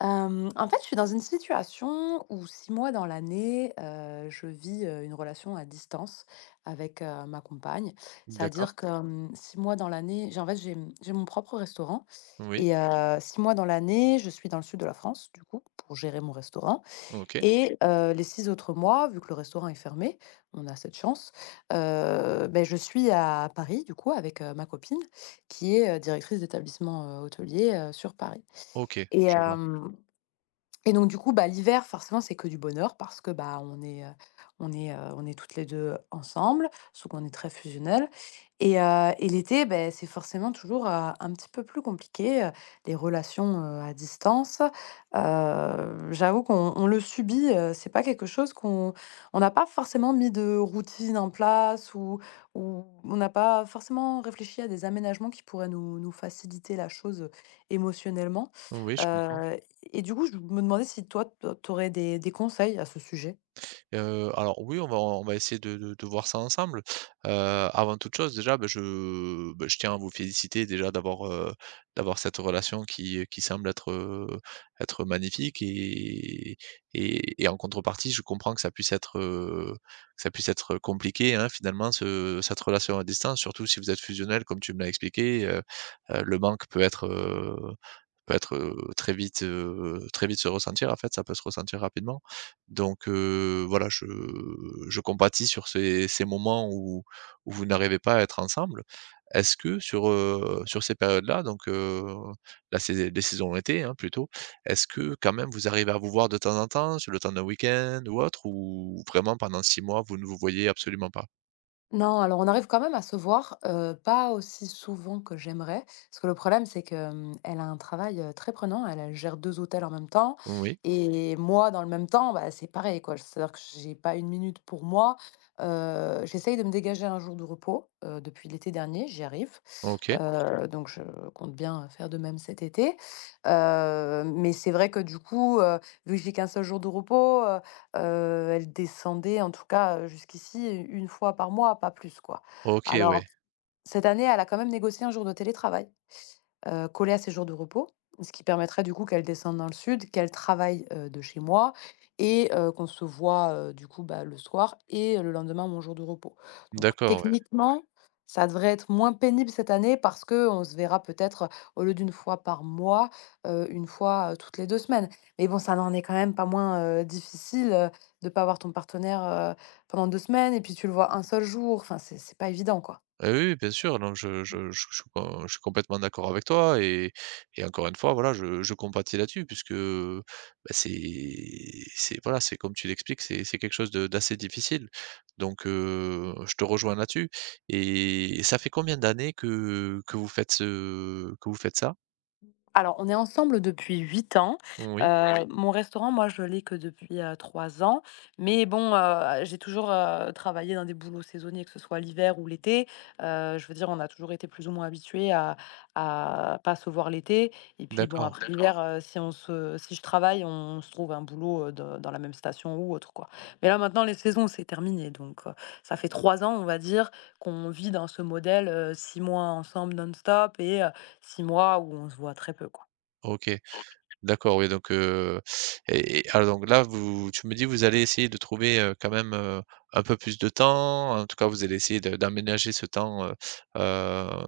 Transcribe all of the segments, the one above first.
En fait, je suis dans une situation où 6 mois dans l'année, je vis, une relation à distance avec, ma compagne. C'est-à-dire D'accord. que, d'accord, 6 mois dans l'année, j'ai en fait, j'ai, mmh, j'ai mon propre restaurant Oui. et OK, mois dans l'année, je suis dans le sud de la France, du coup, pour gérer mon restaurant OK. et les 6 autres mois, vu que le restaurant est fermé, on a cette chance, je suis à Paris, du coup, avec, ma copine qui est, directrice d'établissement, hôtelier, sur Paris OK, et OK. je vois. Et donc du coup, bah, l'hiver, forcément, c'est que du bonheur parce que, bah, on est toutes les 2 ensemble, sauf qu'on est très fusionnelles et l'été, beh, c'est forcément toujours, un petit peu plus compliqué, les relations, à distance. J'avoue qu'on le subit, c'est pas quelque chose qu'on on n'a pas forcément mis de routine en place ou on n'a pas forcément réfléchi à des aménagements qui pourraient nous faciliter la chose, émotionnellement. Oui, je comprends. Heu et du coup, je me demandais si toi, tu aurais des conseils à ce sujet? Alors oui, on va essayer de de voir ça ensemble. Heu, avant toute chose, déjà, bah, je tiens à vous féliciter déjà d'avoir cette relation qui semble être magnifique et et en contrepartie, je comprends que ça puisse que ça puisse être compliqué, hein, finalement, ce cette relation à distance, surtout si vous êtes fusionnel comme tu me l'as expliqué. Le manque peut être, très vite, très vite se ressentir, en fait, ça peut se ressentir rapidement. Voilà, je compatis sur ces moments où où vous n'arrivez pas à être ensemble. Est-ce que sur, sur ces périodes-là, là, c'est des saisons été, hein, plutôt, est-ce que quand même vous arrivez à vous voir de temps en temps, sur le temps d'un week-end ou autre, ou vraiment pendant 6 mois, vous ne vous voyez absolument pas? Non, alors on arrive quand même à se voir, pas aussi souvent que j'aimerais. Parce que le problème, c'est que, elle a un travail, très prenant. Elle gère 2 hôtels en même temps Oui, et moi, dans le même temps, bah, c'est pareil, quoi. C'est-à-dire que j'ai pas une minute pour moi. J'essaye de me dégager un jour de repos, depuis l'été dernier, j'y arrive. OK. Donc je compte bien faire de même cet été. Mais c'est vrai que du coup, vu que j'ai qu'un seul jour de repos, elle descendait en tout cas, jusqu'ici, une fois par mois, pas plus quoi. OK, oui. Alors cette année, elle a quand même négocié un jour de télétravail collé à ses jours de repos, ce qui permettrait du coup qu'elle descende dans le sud, qu'elle travaille, de chez moi et qu'on se voit, du coup, bah, le soir et le lendemain, mon jour de repos. Donc D'accord, ouais. techniquement, ça devrait être moins pénible cette année parce qu'on se verra peut-être au lieu d'une fois par mois, 1 fois, toutes les 2 semaines. Mais bon, ça n'en est quand même pas moins, difficile, de pas voir ton partenaire, pendant 2 semaines et puis tu le vois un seul jour. Enfin, c'est pas évident, quoi. Ah oui, oui, bien sûr, non, je suis complètement d'accord avec toi et encore une fois, voilà, je compatis là-dessus puisque, bah, c'est voilà, c'est comme tu l'expliques, c'est quelque chose de d'assez difficile je te rejoins là-dessus et ça fait combien d'années que vous faites ce que vous faites ça? Alors, on est ensemble depuis 8 ans. Heu, Oui, Oui. Mon restaurant, moi, je l'ai que depuis, 3 ans. Mais bon, j'ai toujours, travaillé dans des boulots saisonniers, que ce soit l'hiver ou l'été. Je veux dire, on a toujours été plus ou moins habitués à pas se voir l'été. Et puis bon, d'accord, après l'hiver, d'accord, si je travaille, on se trouve un boulot, de dans la même station ou autre, quoi. Mais là, maintenant, les saisons, c'est terminé. Donc, ça fait 3 ans, on va dire, qu'on vit dans ce modèle, 6 mois ensemble non-stop et 6 mois où on se voit très peu, quoi. OK. D'accord, oui, donc. Et alors donc là, vous tu me dis, vous allez essayer de trouver, quand même, un peu plus de temps. En tout cas, vous allez essayer de d'aménager ce temps, hem,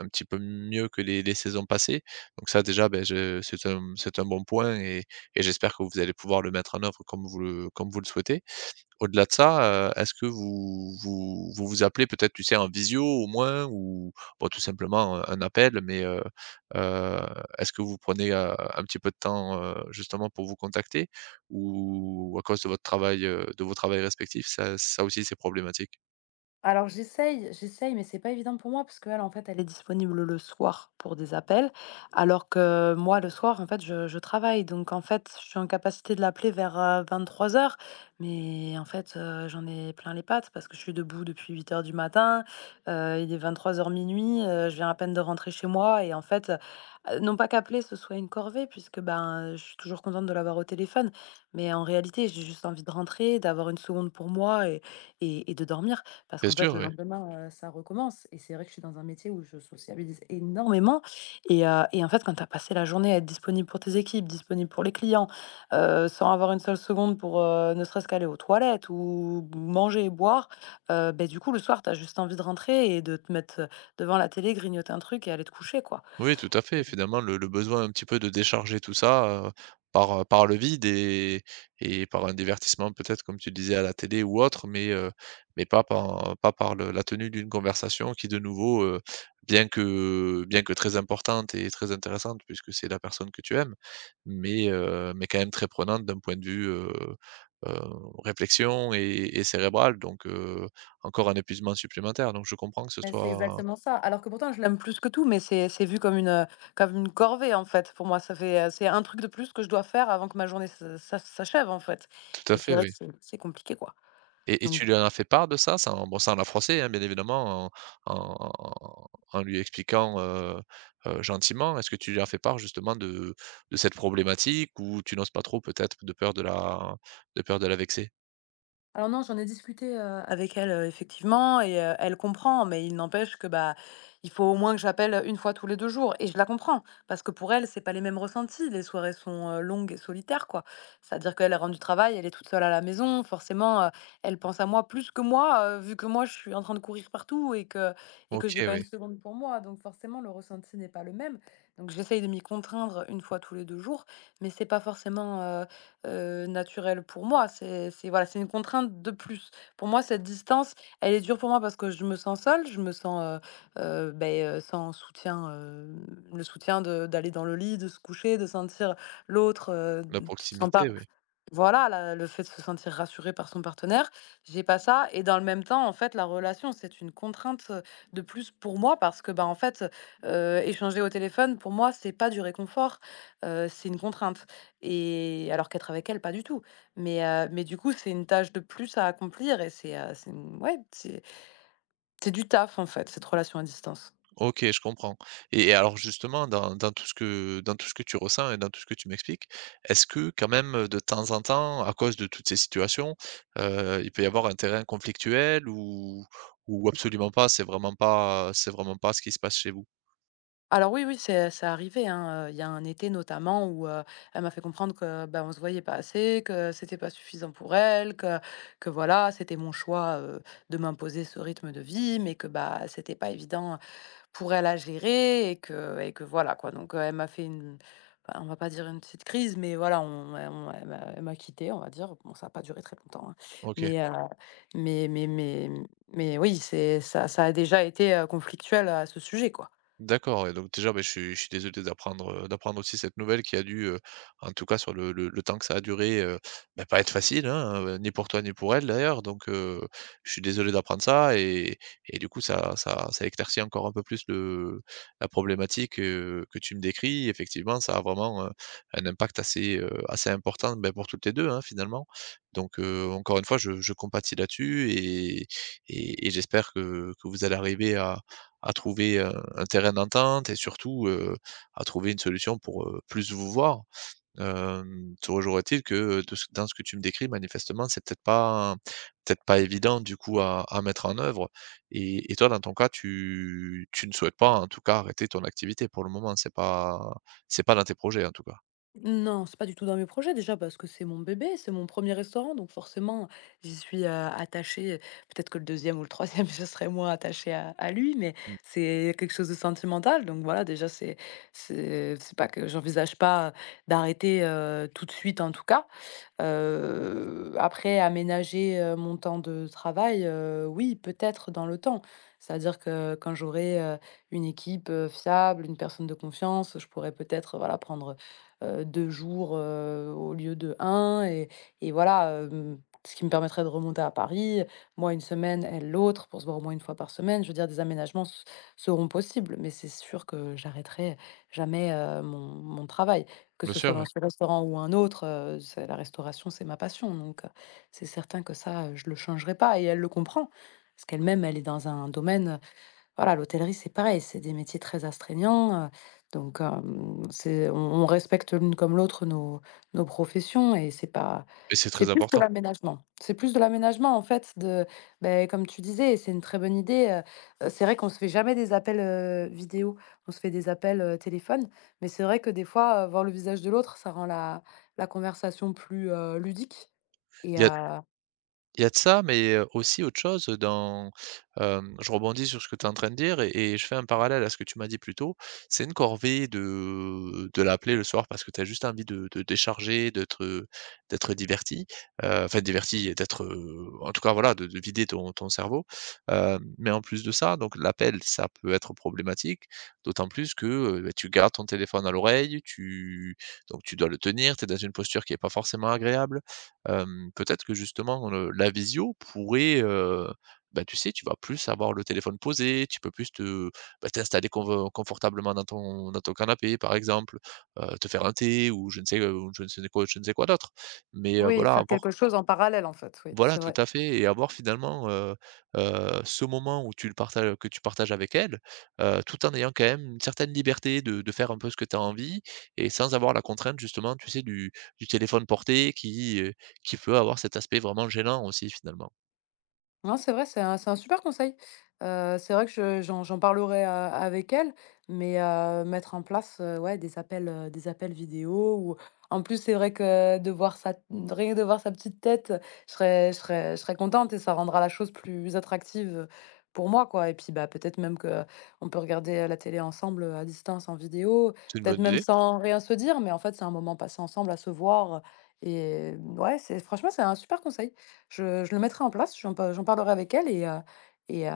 un petit peu mieux que les saisons passées. Donc ça, déjà, beh, je c'est un bon point et j'espère que vous allez pouvoir le mettre en œuvre comme vous le souhaitez. Au-delà de ça, est-ce que vous appelez peut-être, tu sais, en visio au moins ou bon tout simplement, un appel mais, heu, est-ce que vous prenez, un petit peu de temps, justement pour vous contacter? Ou à cause de votre travail, de vos travails respectifs, ça aussi c'est problématique? Alors j'essaye, j'essaye, mais c'est pas évident pour moi parce qu'elle, en fait, elle est disponible le soir pour des appels, alors que moi, le soir, en fait, je travaille. Donc, en fait, je suis en capacité de l'appeler vers 23 heures, mais en fait, j'en ai plein les pattes parce que je suis debout depuis 8 heures du matin, il est 23 heures minuit, je viens à peine de rentrer chez moi et en fait, non pas qu'appeler ce soit une corvée, puisque ben, je suis toujours contente de l'avoir au téléphone, mais en réalité, j'ai juste envie de rentrer, d'avoir une seconde pour moi et et de dormir. Parce Bien qu'en fait, le sûr. lendemain, ça recommence et c'est vrai que je suis dans un métier où je sociabilise énormément et en fait, quand tu as passé la journée à être disponible pour tes équipes, disponible pour les clients, sans avoir une seule seconde pour, ne serait-ce qu'aller aux toilettes ou manger, et boire, du coup, le soir, tu as juste envie de rentrer et de te mettre, devant la télé, grignoter un truc et aller te coucher, quoi. Oui, tout à fait. Finalement, le besoin un petit peu de décharger tout ça, par, par le vide et par un divertissement peut-être comme tu disais à la télé ou autre, mais pas par pas par le la tenue d'une conversation qui de nouveau, bien que très importante et très intéressante puisque c'est la personne que tu aimes, mais quand même très prenante d'un point de vue, heu, réflexion et cérébrale encore un épuisement supplémentaire donc je comprends que ce Mais c'est soit exactement ça. Alors que pourtant je l'aime plus que tout, mais c'est vu comme une corvée en fait pour moi. Ça fait, c'est un truc de plus que je dois faire avant que ma journée se s'a s'achève en fait tout à et c'est fait, vrai oui. que c'est compliqué quoi. Et Donc. tu lui en as fait part de ça? Sans bon, sans la froisser, hein, bien évidemment, en lui expliquant, gentiment. Est-ce que tu lui as fait part justement de cette problématique ou tu n'oses pas trop peut-être de peur de la de peur de la vexer? Alors non, j'en ai discuté, avec elle, effectivement et elle comprend, mais il n'empêche que, bah, il faut au moins que j'appelle, une fois tous les 2 jours et je la comprends parce que pour elle, c'est pas les mêmes ressentis. Les soirées sont, longues et solitaires, quoi. C'est-à-dire qu'elle rentre du travail, elle est toute seule à la maison, forcément, elle pense à moi plus que moi, vu que moi, je suis en train de courir partout et que je n'ai OK, pas oui, une seconde pour moi, donc forcément, le ressenti n'est pas le même. Donc j'essaye de m'y contraindre une fois tous les 2 jours, mais c'est pas forcément, naturel pour moi. C'est voilà, c'est une contrainte de plus. Pour moi, cette distance, elle est dure pour moi parce que je me sens seule, je me sens, sans soutien, le soutien de d'aller dans le lit, de se coucher, de sentir l'autre, la tu te sens proximité, pas oui. voilà, la le fait de se sentir rassuré par son partenaire, j'ai pas ça et dans le même temps, en fait, la relation, c'est une contrainte, de plus pour moi parce que, bah, en fait, échanger au téléphone, pour moi, c'est pas du réconfort, c'est une contrainte. Et alors qu'être avec elle, pas du tout. Mais du coup, c'est une tâche de plus à accomplir et c'est une ouais, c'est du taf, en fait, cette relation à distance. OK, je comprends et alors justement dans dans tout ce que tu ressens et dans tout ce que tu m'expliques, est-ce que quand même, de temps en temps, à cause de toutes ces situations, il peut y avoir un terrain conflictuel ou absolument pas, c'est vraiment pas ce qui se passe chez vous? Alors oui, oui, c'est arrivé, hein, il y a un été notamment où, elle m'a fait comprendre que, ben on se voyait pas assez, que c'était pas suffisant pour elle, que voilà, c'était mon choix, de m'imposer ce rythme de vie, mais que, bah, c'était pas évident, pour elle à gérer et que voilà quoi. Donc, elle m'a fait une bah, on va pas dire une petite crise, mais voilà, on elle m'a quittée, on va dire. Bon, ça a pas duré très longtemps, hein, OK. mais mais mais mais mais oui, c'est ça ça a déjà été, conflictuel à ce sujet, quoi. D'accord. Et donc déjà, beh, je suis désolé d'apprendre, d'apprendre aussi cette nouvelle qui a dû, en tout cas sur le temps que ça a duré, bah, pas être facile, hein, ni pour toi ni pour elle d'ailleurs, je suis désolé d'apprendre ça et du coup ça éclaircit encore un peu plus le la problématique, que tu me décris. Effectivement, ça a vraiment, un impact assez, assez important, beh, pour toutes les 2 hein, finalement. Encore une fois, je compatis là-dessus et et j'espère que vous allez arriver à trouver, un terrain d'entente et surtout, à trouver une solution pour, plus vous voir. Hem, toujours est-il que de ce dans ce que tu me décris manifestement, c'est peut-être pas évident du coup à mettre en œuvre et toi dans ton cas, tu ne souhaites pas en tout cas arrêter ton activité pour le moment? C'est pas dans tes projets en tout cas? Non, c'est pas du tout dans mes projets déjà parce que c'est mon bébé, c'est mon premier restaurant, donc forcément j'y suis attachée. Peut-être que le deuxième ou le troisième, je serai moins attachée à lui, mais Mmh. c'est quelque chose de sentimental. Donc voilà, déjà c'est pas que j'envisage pas d'arrêter tout de suite en tout cas. Après aménager, mon temps de travail, oui, peut-être dans le temps. C'est-à-dire que quand j'aurai, une équipe, fiable, une personne de confiance, je pourrais peut-être, voilà, prendre, 2 jours, au lieu de un et voilà, ce qui me permettrait de remonter à Paris, moi une semaine, elle l'autre, pour se voir au moins une fois par semaine. Je veux dire des aménagements s seront possibles, mais c'est sûr que j'arrêterai jamais, mon travail. Que Bien ce soit sûr, oui dans ce restaurant ou un autre, c'est la restauration, c'est ma passion donc c'est certain que ça, je le changerai pas et elle le comprend. Parce qu'elle-même, elle est dans un domaine, voilà, l'hôtellerie, c'est pareil, c'est des métiers très astreignants, donc c'est on respecte l'une comme l'autre nos professions et c'est pas et c'est c'est très plus de important. l'aménagement. C'est plus de l'aménagement, en fait, de ben, comme tu disais et c'est une très bonne idée, c'est vrai qu'on se fait jamais des appels, vidéo, on se fait des appels, téléphone, mais c'est vrai que des fois, voir le visage de l'autre, ça rend la conversation plus, ludique et Il y a. heu Il y a de ça, mais aussi autre chose dans hem, je rebondis sur ce que tu es en train de dire et je fais un parallèle à ce que tu m'as dit plus tôt. C'est une corvée de l'appeler le soir parce que tu as juste envie de décharger, d'être, d'être diverti, enfin diverti et d'être, en tout cas voilà, de vider ton cerveau, mais en plus de ça, donc l'appel, ça peut être problématique, d'autant plus que, beh, tu gardes ton téléphone à l'oreille, tu donc tu dois le tenir, tu es dans une posture qui est pas forcément agréable. Hem, peut-être que justement, le la visio pourrait, bah, tu sais, tu vas plus avoir le téléphone posé, tu peux plus te, bah, t'installer conv confortablement dans ton canapé, par exemple, te faire un thé ou je ne sais quoi je ne sais quoi d'autre. Mais, oui, voilà, faire quelque avoir chose en parallèle, en fait, oui, voilà, c'est tout vrai. à fait et avoir finalement, ce moment où tu partages avec elle, tout en ayant quand même une certaine liberté de faire un peu ce que tu as envie et sans avoir la contrainte justement, tu sais, du téléphone porté qui peut avoir cet aspect vraiment gênant aussi finalement. Non, c'est vrai, c'est un super conseil. C'est vrai que je j'en parlerai, avec elle, mais mettre en place, ouais, des appels vidéo ou en plus, c'est vrai que de voir sa rien que de voir sa petite tête, je serais contente et ça rendra la chose plus attractive, pour moi, quoi et puis, bah, peut-être même que on peut regarder, la télé ensemble, à distance, en vidéo, C'est une peut-être bonne même idée. sans rien se dire, mais en fait, c'est un moment passé ensemble à se voir, et ouais, c'est franchement, c'est un super conseil. Je le mettrai en place, j'en parlerai avec elle et heu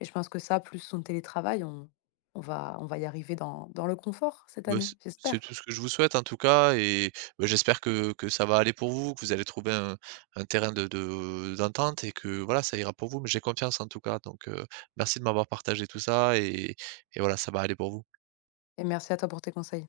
et je pense que ça, plus son télétravail, on va y arriver dans le confort cette Bah, année, c'est j'espère tout ce que je vous souhaite en tout cas et bah, j'espère que ça va aller pour vous, que vous allez trouver un terrain de d'entente et que voilà, ça ira pour vous. Mais j'ai confiance en tout cas, merci de m'avoir partagé tout ça et voilà, ça va aller pour vous. et merci à toi pour tes conseils.